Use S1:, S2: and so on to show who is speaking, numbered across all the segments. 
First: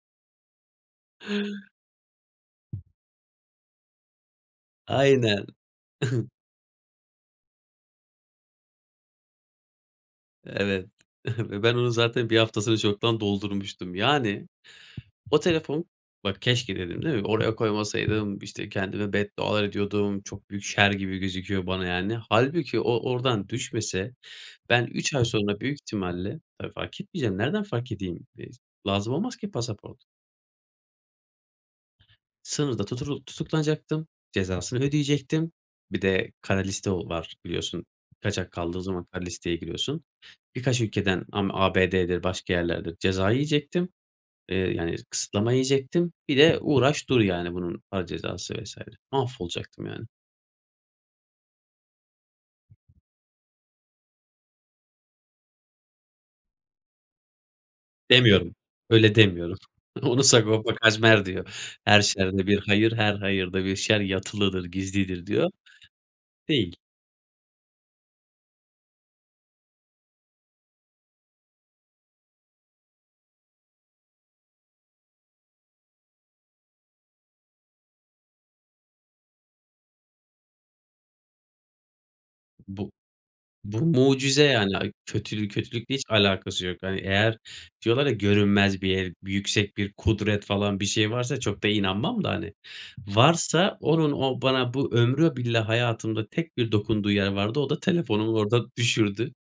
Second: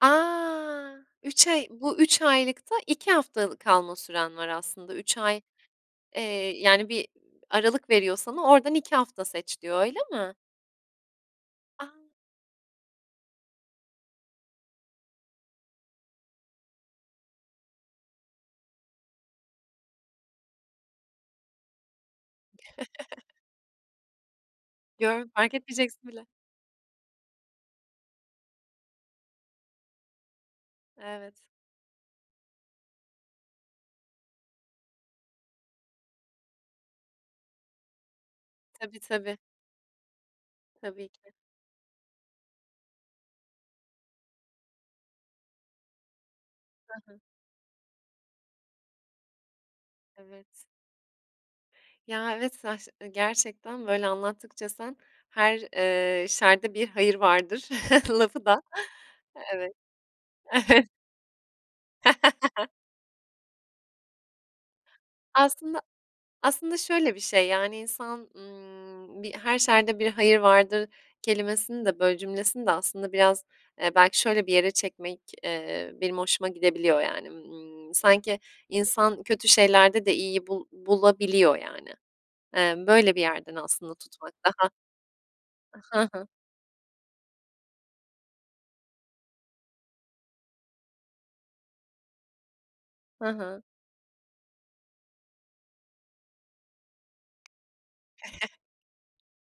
S1: A! 3 ay bu 3 aylıkta 2 haftalık kalma süren var aslında 3 ay
S2: Aynen.
S1: Eee, yani bir aralık veriyor sana oradan 2 hafta seç diyor, öyle mi?
S2: Evet. Ve ben
S1: A!
S2: onu zaten 1 haftasını çoktan doldurmuştum. Yani o telefon bak "keşke" dedim, değil mi? Oraya koymasaydım, işte, kendime beddualar ediyordum çok büyük şer gibi gözüküyor bana yani. Hâlbuki o oradan düşmese ben 3 ay
S1: Gör fark
S2: sonra büyük
S1: etmeyeceksin bile.
S2: ihtimalle Tabii, fark etmeyeceğim nereden fark edeyim [unintelligible] lazım olmaz ki pasaport.
S1: Evet.
S2: Sınırda tuturul tutuklanacaktım, cezasını ödeyecektim. Bir de kara liste ol var biliyorsun kaçak kaldığı
S1: Tabii,
S2: zaman kara
S1: tabii.
S2: listeye giriyorsun. Birkaç
S1: Tabii
S2: ülkeden
S1: ki.
S2: ama ABD'dir başka yerlerdir ceza yiyecektim. Eee, yani s kısıtlama yiyecektim. Bir de
S1: Hı
S2: uğraş
S1: hı.
S2: dur yani bunun para cezası vs. Mahvolacaktım yani.
S1: Evet Ya, evet saç ııı, gerçekten böyle anlattıkça sen her, eee, şerde bir hayır vardır lafı
S2: Demiyorum.
S1: da
S2: Öyle demiyorum.
S1: Evet.
S2: Onu Sagopa Kajmer diyor. "Her şerde bir hayır, her hayırda bir şer yatılıdır, gizlidir." diyor.
S1: Aslında,
S2: Değil.
S1: aslında şöyle bir şey yani insan, ımm, bir "her şerde bir hayır vardır" kelimesini de, böyle, cümlesini de aslında biraz, eee, belki şöyle bir yere çekmek, eee, benim hoşuma gidebiliyor yani, ımm, sanki insan kötü şeylerde de iyiyi bul bulabiliyor yani. Eee,
S2: Bu
S1: böyle bir yerden
S2: bu
S1: aslında tutmak
S2: mucize
S1: daha
S2: yani, a kötülük
S1: A
S2: kötülükle hiç
S1: Hı hı.
S2: alakası yok. Hani eğer diyorlar ya "görünmez bir e yüksek bir kudret falan bir şey varsa" çok da inanmam da hani
S1: Hı hı.
S2: varsa onun o bana bu ömrü billah hayatımda tek bir dokunduğu yer vardı. O da telefonumu orada düşürdü.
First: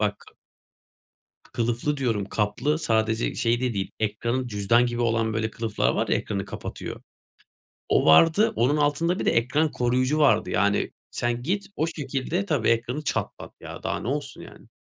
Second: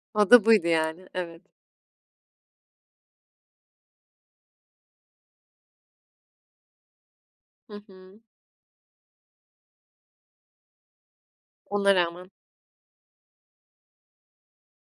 S2: Bak
S1: O da buydu yani, evet.
S2: K kılıflı diyorum kaplı sadece şeyde değil ekranın cüzdan gibi olan böyle kılıflar var ya ekranı kapatıyor.
S1: Hı
S2: O
S1: hı.
S2: vardı onun altında bir de ekran koruyucu vardı yani. Sen git o
S1: Ona rağmen
S2: şekilde Tabii, ekranı çatlattı ya daha ne olsun yani.